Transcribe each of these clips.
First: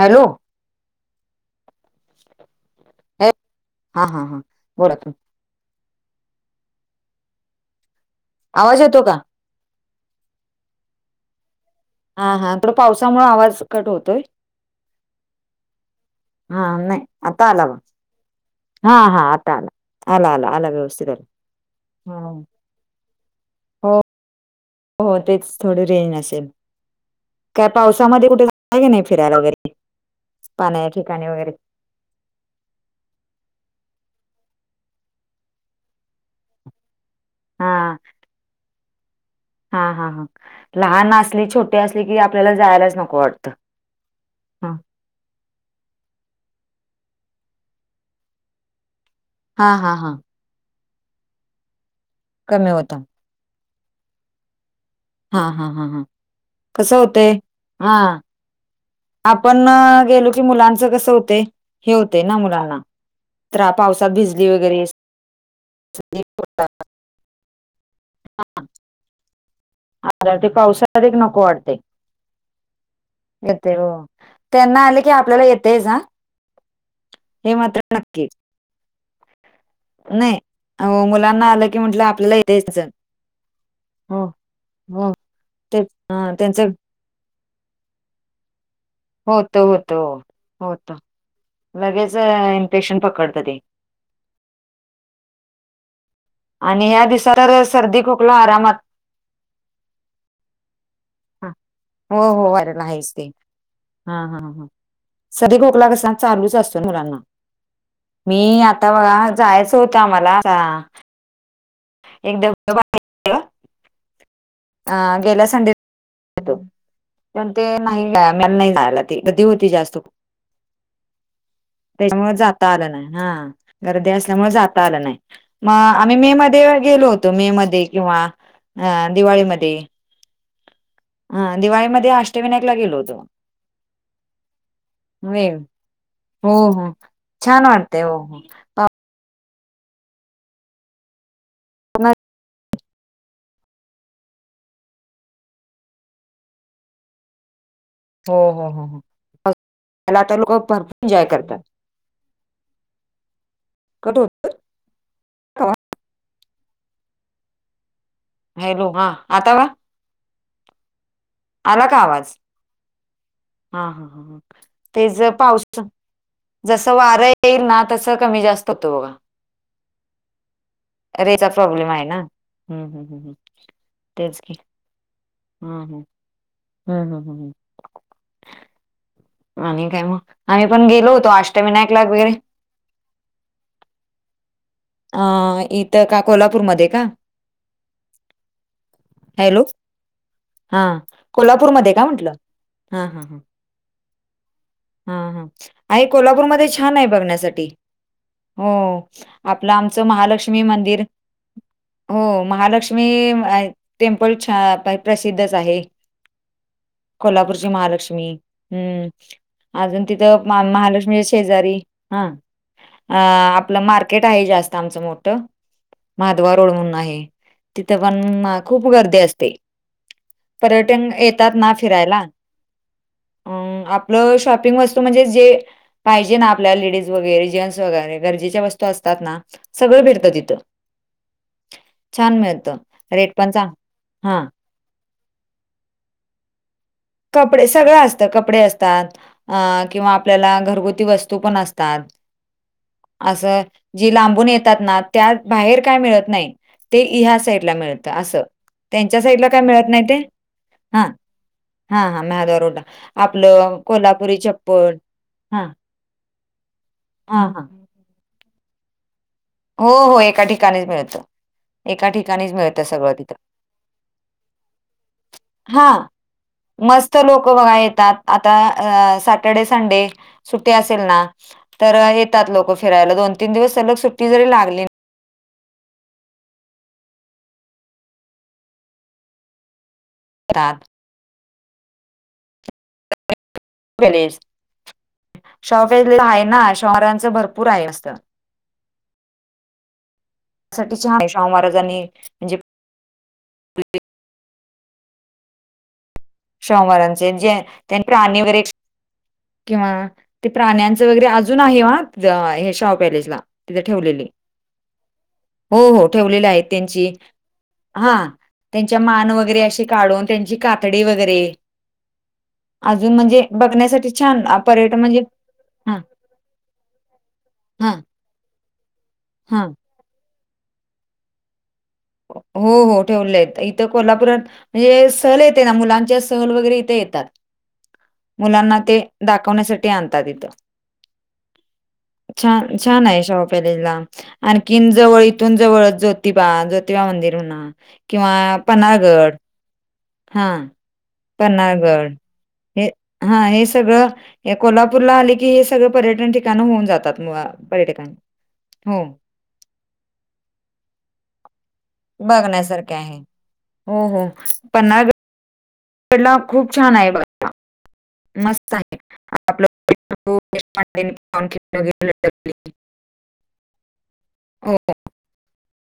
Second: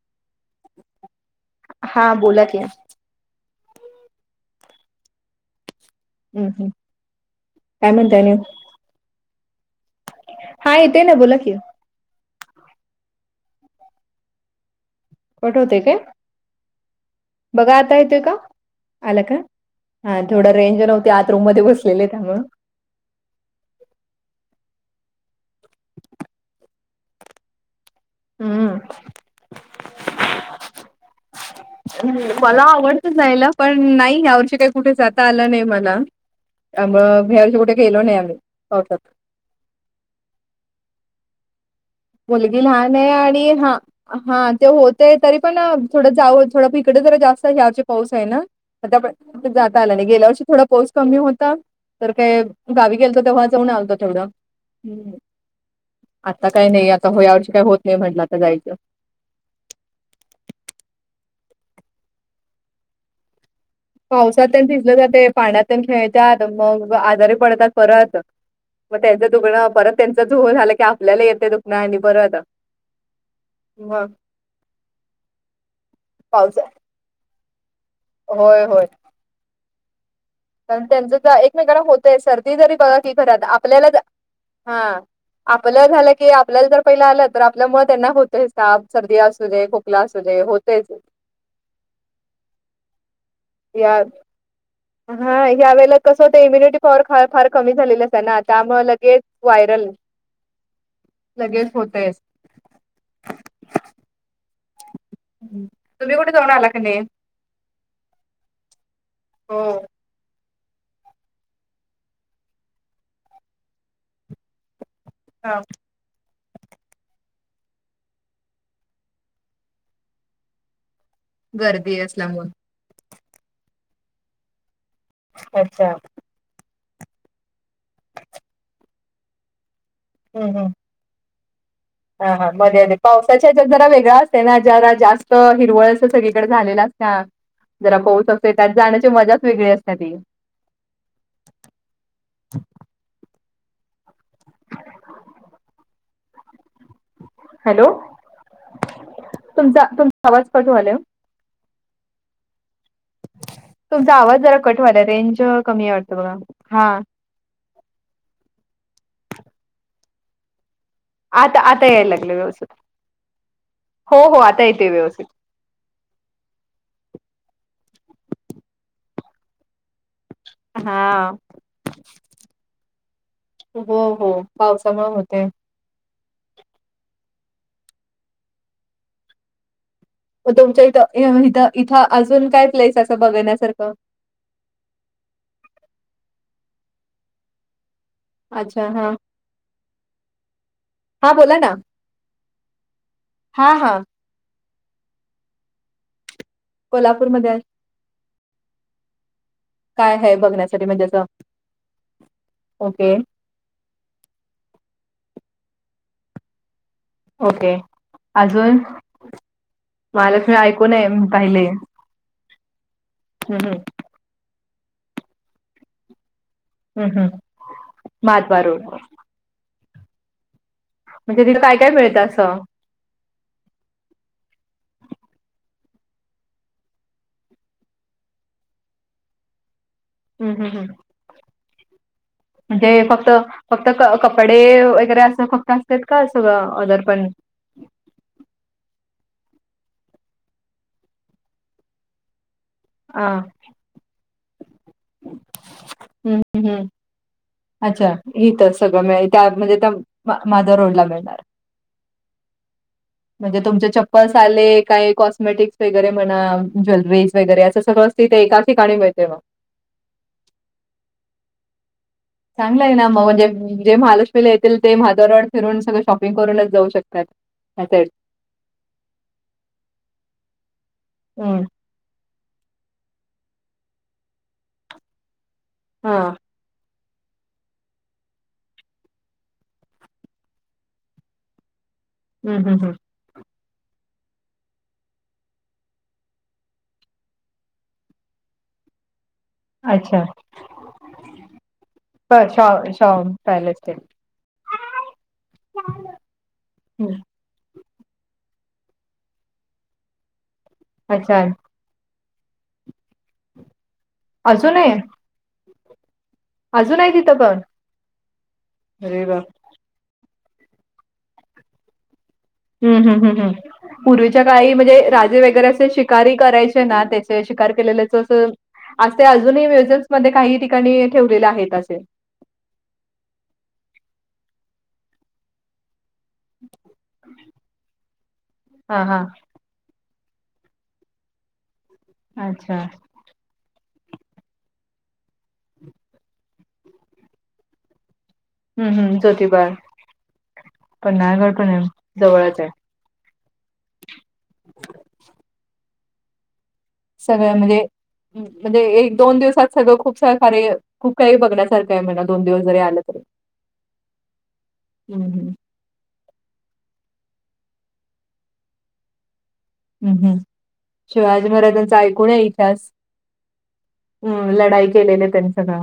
Hello हा बोला की, हा हा हा बोला तू हूं हूं काय म्हणताय आणि आवाज येतो का? हा येतय ना बोला की ओ हा हा थोडं पावसामुळ आवाज कट होतोय. कट होतय काय? हा नाय आता आलं बघा आता येतोय का? हा आला हा का आता आला हा आला आला थोडा आला रेंज व्यवस्थित नव्हती आला आत रूम मध्ये बसलेले हं हा त्यामुळं हं हो -हो तेच थोडी रेंज नसेेल. काय पावसामध्ये कुठे हम्म जाता की नाय फिरायला वगैरे पाण्याच्या ठिकाणी वगैरे. मला आवडत जायला पण नाही यावर्षी काय कुठे जाता आलं नाय मला. त्यामुळ हया वर्षी हा कुठे गेलो नाही आम्ही पावसात. हा हा हा लहान असळी छोटी असली की आपल्याला मुलगी लहान जायलाच आहे नको वाटतं. आणि हा हा ते होतय तरी पण अ थोडं जाऊ थोडं हीकड जरा जास्त ह्यावर्षी पाऊस हाय ना. आता परत पण हा जाता हा आलं नाय, हा गेल्या वर्षी थोडा पाऊस कमी होता. तर काय कमी होता गावी गेलतो तेव्हा जाऊन आलतो तेवढं हूं हा हा हां हां नाही आता हो यावर्षी काय होत नाही म्हटलं आता जायचं. आपण गेलो की मुलांचं कसं होतंय हे होतंय ना मुलांना त्रा पावस पावसात तेन भिजल जातय पाण्यात पण खेळतात मग आजारी पडतात परत म त्यांचं दुखणं परत त्यांच आता ते सुरू झालं की पावसात एक आपल्याला नको येतय दुखणं आणि परत येतय हो मग त्यांना आल की आपल्याला येतयच हा पावसात हे मात्र नक्की होय होय. नय. कारण त्यांचं ज एकमेकांना होतय सर्दी जरी बघा की घरात आपल्याला ज हो हा हो ते आपलं झालं की त्यांच आपल्याला जर पहिलं आलं तर आपलं मुळ त्यांना होतयचं ताप सर्दी असू होत दे होत खोकला असू दे होतयच. होत लगेच इन्फेक्शन पकडत ते. यात हा ह्यावेळेला कसं होत इम्युनिटी आणि पॉवर ह्या फार दिवसात फार तर कमी सर्दी झालेली असते खोकला ना आरामात त्यामुळे लगेच व्हायरल. ह लगेच होतय हो हो व्हायरल हायेच ते हा हा हा सर्दी खोकला कसा तुम्ही कुठे जाऊन चालूच आला की असतो नाही? मुलांना मी आता बघा जायाच हो. होतं आम्हाला कां एकदमत भारी. अ गेल्या संडे [unintelligible] तो. पण ते नाही नाही जायला ते. गर्दी होती जास्त खुप. गर्दी त्याच्यामुळे असल्यामुळे. जाता आलं नाही. हा गर्दी असल्यामुळे जाता आलं नाही. म अच्छा आम्ही मे मध्ये गेलो होतो. मे मध्ये किंवा अ दिवाळीमध्ये. ह, ह. हा दिवाळीमध्ये हा हा अष्टविनायकला मध्ये आधे. गेलो होतो पावसाच्या हच्यात जरा वेगळा असते ना. जरा जास्त होय हिरवळ असं सगळीकडे हो झालेलं हो असते ना. छान जरा वाटते हो पाऊस हो असते. त्यात जाण्याची मजाच वेगळी असते ती. हॅलो. हो, हो, हो. तुमचा होला तुमचा आता आवाज लोक कट व्हायलाय ओ. भरपूर एन्जॉय करतात. तुमचा कट आवाज होत जरा कटव्हायला. रेंज कमीय वटत बघा. हा. हॅलो, हा. आता. आता, आला आता, का यायला लागला आवाज व्यवस्थित. हा, हा, हो हो ह. आता येतोय ते व्यवस्थित. ज पाव जस वारं येईल ना. तस कमी जास्त होतो बघा. हा रेजचा प्रॉब्लेम आहे ना. हम्म, हम्म, हम्म, हम्म. तेच की. त्यामुळ होतेय. हम्म, हम्म, हम्म, हम्म,, ह. आणि काय म. मग तुमच्या इथं, इथं, इथं, अजून काय प्लेस असं. बघण्यासारखं. अ इथं का? कोल्हापूरमध्ये का? अच्छा हा हॅलो. हा बोला ना कोल्हापूरमध्ये. काय म्हटल. हा, हा, हा. हा हा. ह, ह. आहे कोल्हापूरमध्ये छाने कोल्हापूरमध्ये बघण्यासाठी. हो. आपलं आमचं काय आहे महालक्ष्मी बघण्यासाठी मंदिर. म्हणजे असं हो महालक्ष्मी ओके आहे. टेम्पल छान प्रसिद्धच आहे. कोल्हापूरची ओके महालक्ष्मी. अजून हम्म. अजून तिथं महालक्ष्मी ऐकून आहे महालक्ष्मी मी पाहिले शेजारी ह. हम्म हम्म आपलं मार केट आहे. जास्त आमचं मोठं. माधवा रोड म्हणून हम्म आहे. हम्म तिथे पण महाद्वार रोड खूप गर्दी असते. पर्यटन म्हणजे येतात तिथं ना काय काय फिरायला. मिळतं असं अ आपलं शॉप पीग वस्तू म्हणजे जे पाहिजे ना आपल्याला लेडीज वगैरे. जेंट्स वगैरे. गरजेच्या वस्तू असतात ना. सगळं भेट त हम्म तीथ. हम्म हम्म छान मीळ म्हणजे फक्त फक्त कपडे वगैरे असं फक्त असतात का? सगळं ओदरपण. कपडे, सगळं असत. कपडे असतात. अ किंवा आपल्याला घरगुती वस्तू पण असतात. हा असं जी लांबून येतात ना. त्यात बाहेर काय मिळत हम्म नाही. हम्म हम्म. ते ह्या साईडला मिळत अच्छा असं. इथं सगळं त्यांच्या मिळेल त्या साईडला काय म्हणजे मिळत त्या नाही ते. मा- माधव रोडला हा. मिळणार हा हा मधवा रोडला. म्हणजे आपलं तुमचे चप्पलस कोल्हापुरी आले. चप्पल काय हां, कॉस्मेटिक्स वगैरे म्हणा. ज्वेलरीज हां, वगैरे हां. असं सगळं. तिथे एका ठिकाणी मिळते मग. हो हो एका ठिकाणीच मिळतं. एका ठिकाणीच. मिळतं चांगलंय ना सगळं म. तिथं. म्हणजे जे महालक्ष्मीला येतील. ते महाधवा रोड फिरून. सगळं हां, शॉपिंग करूनच जाऊ. मस्त शकतात. लोक बघा असेल येतात. आता सॅटर्डे संडे सुट्टे असेल ना. हम्म. तर येतात लोक फिरायला. दोन तीन दिवस सलग सुट्टी जरी लागली. ह. [unintelligible] हम्म हम्म हम्म गणेश शौफ आहे ना शहरांचं भरपूर आहे असत. अच्छा. त्या शाहू महाराजांनी म्हणजे [unintelligible] पॅलेट ते. शाहू हं. महाराजांचे जे त्यानी प्राणी वैगेरे किंवा ते प्राण्यांच वगैरे अच्छा. अजून आहे ह तिथे हे शाहू पॅलेसला तिथे ठेवलेले. अजून आहे. हो हो ठेवलेले आहेत. अजून त्याची आहे तिथं पण? हा त्यांची अरे मान वाह! वगैरे काढून त्याची कातडी वगैरे, अजून म्हणजे बघण्यासाठी च्या छान अ, काळी म्हणजे पर्यटन राजे वगैरे असे हा शिकारीही करायचे ना त्याचे शिकार हा केलेल्याच अस आज ते हा अजूनही म्युझियम्स मध्ये काही ठिकाणी ठेवलेले आहेत असे. हो हो ठेवले आहेत. इथ कोल्हापुरात म्हणजे सहल येते ना मुलांच्या. सहल वगैरे इथे येतात. मुलांना ते हां, हां. दाखवण्यासाठी. ते आणत इथ‌. अच्छा. छान छान आहे शाहु पॅलेसला. आणखी जवळ इथून जवळ जोतिबा ज्योतिबा मंदिर म्हणा. किंवा हम्म हम्म पन्हाळगड जोतिबा, हां, पन्हाळा गड पण आहे. जवळच आहे. हा हे सगळं या कोल्हापूरला आले की, हे सगळं पर्यटन ठिकाण होऊन जात. सगळ्या म्हणजे पर्यटकांनी म्हणजे एक दोन दिवसात सगळं खूप छान कार्य खूप काही बघण्यासारखं आहे म्हणा दोन दिवस जरी बघण्यासारखे आल आहे. तरी. हो हो पन्हाळ [inaudible] पन्हाळा खूप छान आहे बघा. मस्त हम्म हम्म. शिवाजी महाराजांचा ऐकून [unintelligible] हम्म हो, लढाई केलेल त्यांच गाव.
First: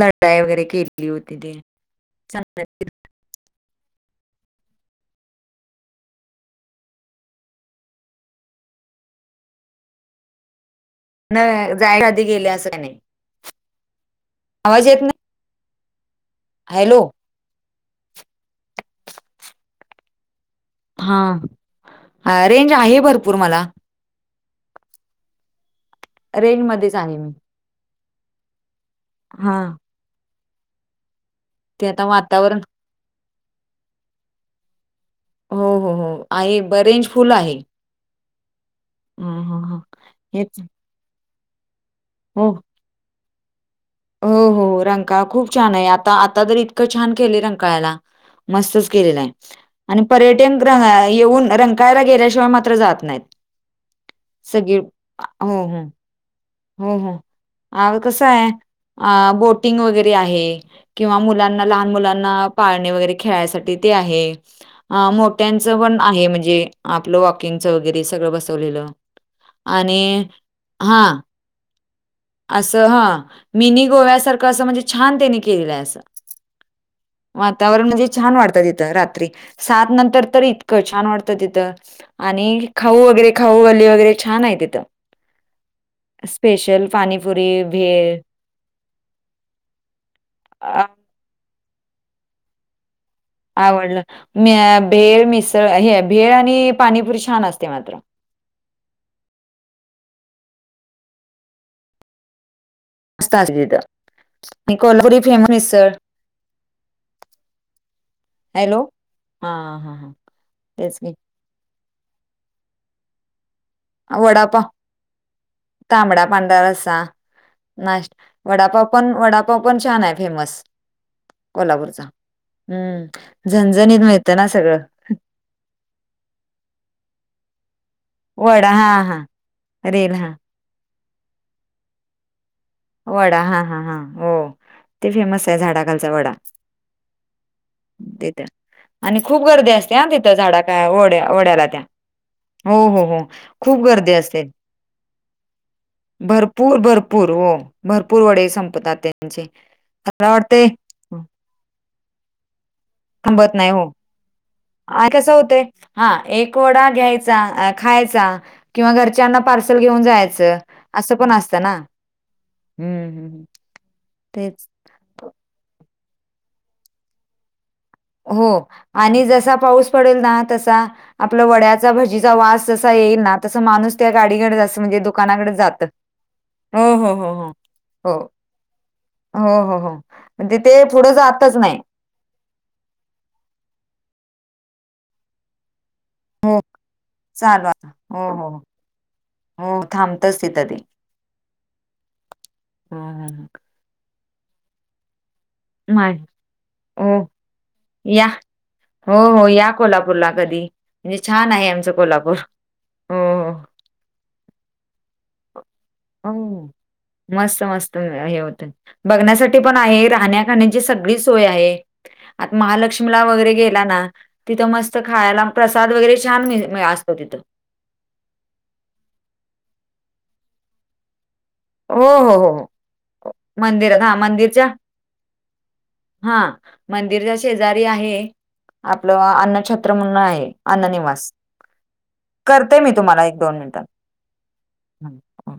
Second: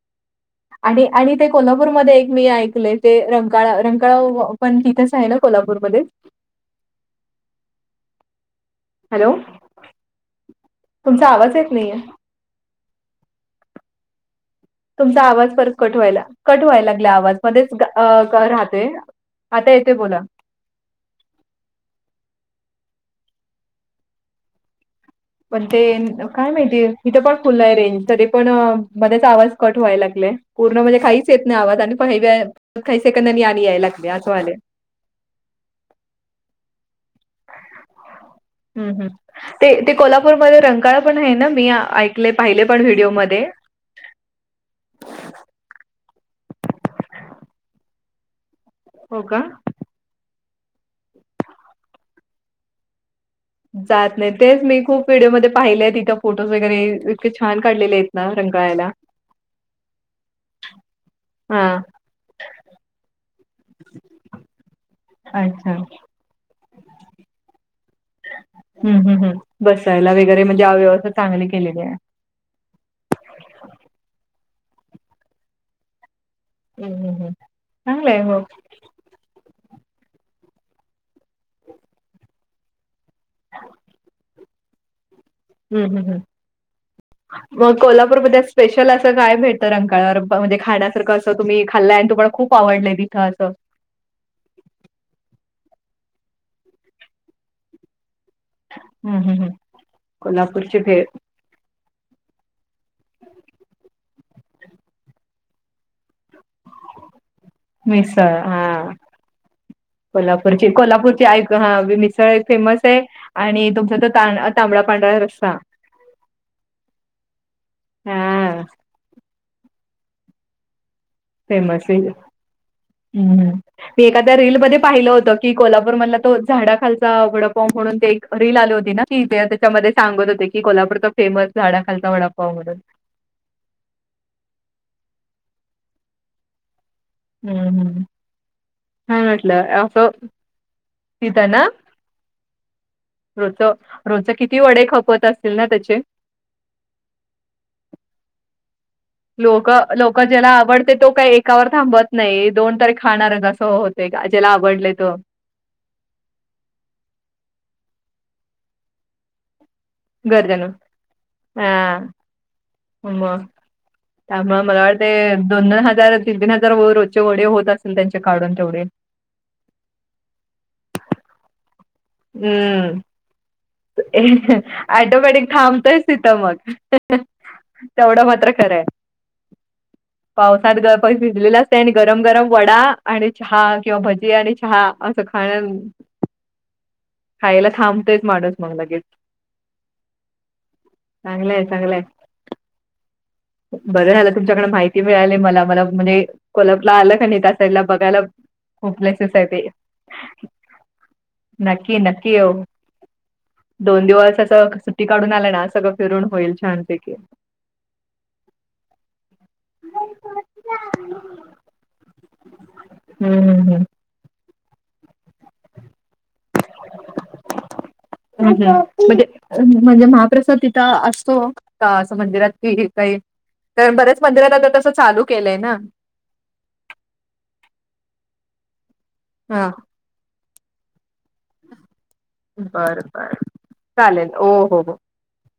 लढाई वगैरे आणि केली आणि होती ते कोल्हापूरमध्ये एक मी ऐकलय. ते रंकाळा रंकाळा पण तिथेच आहे ना कोल्हापूरमध्ये हॅलो तुमचा आवाज येत नाही नाहीये जायच्या आधी गेले अस काय नाही. आवाज ये तुमचा आवाज परत कट व्हायला. कट व्हायला लागलाय आवाज. मध्येच ग राहते. आता येतोय बोला. हा रेंज आहे भरपूर मला. पण ते काय रेंज माहिती मध्येच आहे इथे मी पण फुल आहे रेंज. तरी पण मध्येच आवाज हा कट व्हायला लागलेय. पूर्ण म्हणजे काहीच येत नाही आवाज ते आणि प आता वातावरण व काही सेकंद आणि याय लागले असं व्हाय लागलय. हो हो हो आहे ब रेंज फुल आहे हम्म हम्म हा हा ते हा ते कोल्हापूरमध्ये हेच रणकाळ रंकाळ पण आहे ना. मी ऐकले हो पाहिले पण व्हिडिओमध्ये. हो हो रंकाळा खूप छान आहे. आता आता तर इतकं छान केलं रंकाळ्याला. मस्तच केलेला हो आहे. का? आणि पर्यटन गृह येऊन रंकळ्याला गेल्याशिवाय म खर जात नाहीत. जात नाही. तेच सगळी मी खूप व्हिडिओमध्ये हो हो पाहिले आहेत तिथ. हो हो आग कस आहे. रंकाळ्याला. अ बोटिंग वगैरे आहे. किंवा हा मुलांना लहान मुलां - ना पाळणे वगैरे खेळासाठी ते आहे आ मोठ्यांच अच्छा पण आहे म्हणजे आपलं वॉकिंगचं वगैरे सगळं बसवलेलं हम्म हम्म हम्म आणि बसायला वगैरे म्हणजे हां - - [unintelligible] केलेली आहे. असं हा मिनी गोव्यासारखं असं म्हणजे छान त्यांनी केलेलं आहे असं. हम्म हम्म हम्म वातावरण म्हणजे चांगलंय छान हो वाटतं तिथ. त रात्री सात नंतर तर इतकं छान वाटत तिथ आणि खाऊ वगैरे खाऊ गल्ली वगैरे छान आहे तिथं. हं हं हं. स्पेशल पाणीपुरी, मग भेळ कोल्हापूरमध्ये स्पेशल असं काय भेटतं अ रंकाळावर म्हणजे ब अ खाण्यासारखं अस त तुम्ही खाल्लाय तुम्हाला खूप आवडलंय तिथं असं आवडलं म भेळ, मिसळ हे भेळ आणि पाणीपुरी छान असते मात्र. हं हं हं कोल्हापूरची भेळ. मस्त असतय तिथ आणि कोल्हापूरी फेमस मिसळ मिसळ हॅलो हा हा हा हा कोल्हापूरची तेच की कोल्हापूरची आइक क हा मिसळ एक फेमस आहे आणि तु वडापाव, तांबडा, पांढरा रस्सा. नाश हा वडापाव पण वडापाव पण छान आहे फेमस. फेमस मी कोल्हापूरचा. हम हम्म हम झणझणीत मी एखाद्या मिळतं ना रीलमध्ये सगळं. पाहिलं होत. कि कोल्हापूर मधला तो झाडाखालचा वडापाव म्हणून ते रील वडा आली होती हा ना हा की ज त्याच्यामध्ये रेल सांगत हा होते की कोल्हापूरचा फेमस झाडा खालचा वडापाव म्हणून. वडा हा हा हा हो ते फेमस आहे. झाडाखालचा वडा. हम हम. तिथं. आणि खूप गर्दी असते आ तिथं झाडा काय ओढ्या तिथं ओढ्याला ना त्या. हो हो हो रोजचं खूप गर्दी रोजचं असते किती वडे खपत असतील ना त्याचे भरपूर भरपूर हो भरपूर वडे संपतात त्यांचे लोक लोक मला ज्याला वाटते आवडते तो काही एकावर थांबत नाही दोन तरी खाणारच थांबत अस नाही हो होत ग ज्याला आवडलय आणि तो. कसं होतय. हा एक वडा घ्यायचा, खायचा किंवा घरच्यांना पार्स ल घेऊन जायच गरजण अस पण असत हा ना. त्यामुळ तेच मला वाटतय दोन, दोन हजार, तीन तीन हजार व रोज ची वडे होत असती हो आणि जसा पाऊस पडेल ना तसा आपलं वड्यात चा भजीचा वास जसा हम्म येईल ना तसा माणूस त्या गाडीकड म्हणजे दुकानाकड जात. ह- हो हो ह हो हो हो तेवढं मात्र खरं आहे. हो हो हो म्हणजे पावसात ते पुढं [unintelligible] भिजलेल जातच नाही असतय आणि गरम गरम वडा आणि चहा किंवा भजी आणि चहा असं खाण हो. चालू खायला आता थांबतोयच हो हो माणूस हो मग लगेच. हो थांबतच तिथं ते चांगलंय हम्म हम्. बर झाल तुमच्याकडे. माहिती मिळालीये मला मला मा म्हणजे कोल्हापूरला हो आलं का नाही त्या साईडला बघायला या खूप हो प्लेसेस आहे हो ते या कोल्हापूरला कधी म्हणजे छान आहे. आमचं नक्की नक्की कोल्हापूर येऊ हो दोन दिवस असं सुट्टी काढून आलं ना सगळं फिरून हो होईल हो. छानपैकी. मस्त मस्त. हे होत बघण्यासाठी पण आहे राहण्या खाण्याची सगळी सोय आहे. आता महालक्ष्मीला हम्म वगैरे हम्म गेला ना? तिथं मस्त खायला प्रसाद वगैरे छान मि मि असतो तिथं. अ म्हणजे म्हणजे महाप्रसाद तिथं असतो का हो असं हो मंदिरात हो हो. काही घेता येत की काही कारण मंदिरात हा बर्याच मंदिरात मंदिरच्या आता तसं चालू केलंय ना हा मंदिरच्या शेजारी आहे आपलं अन्नछत्र म्हणून आहे अन्न निवास करते मी बर तुम्हाला बर एक दोन मिनिटात चालेल हो हो हं, हं.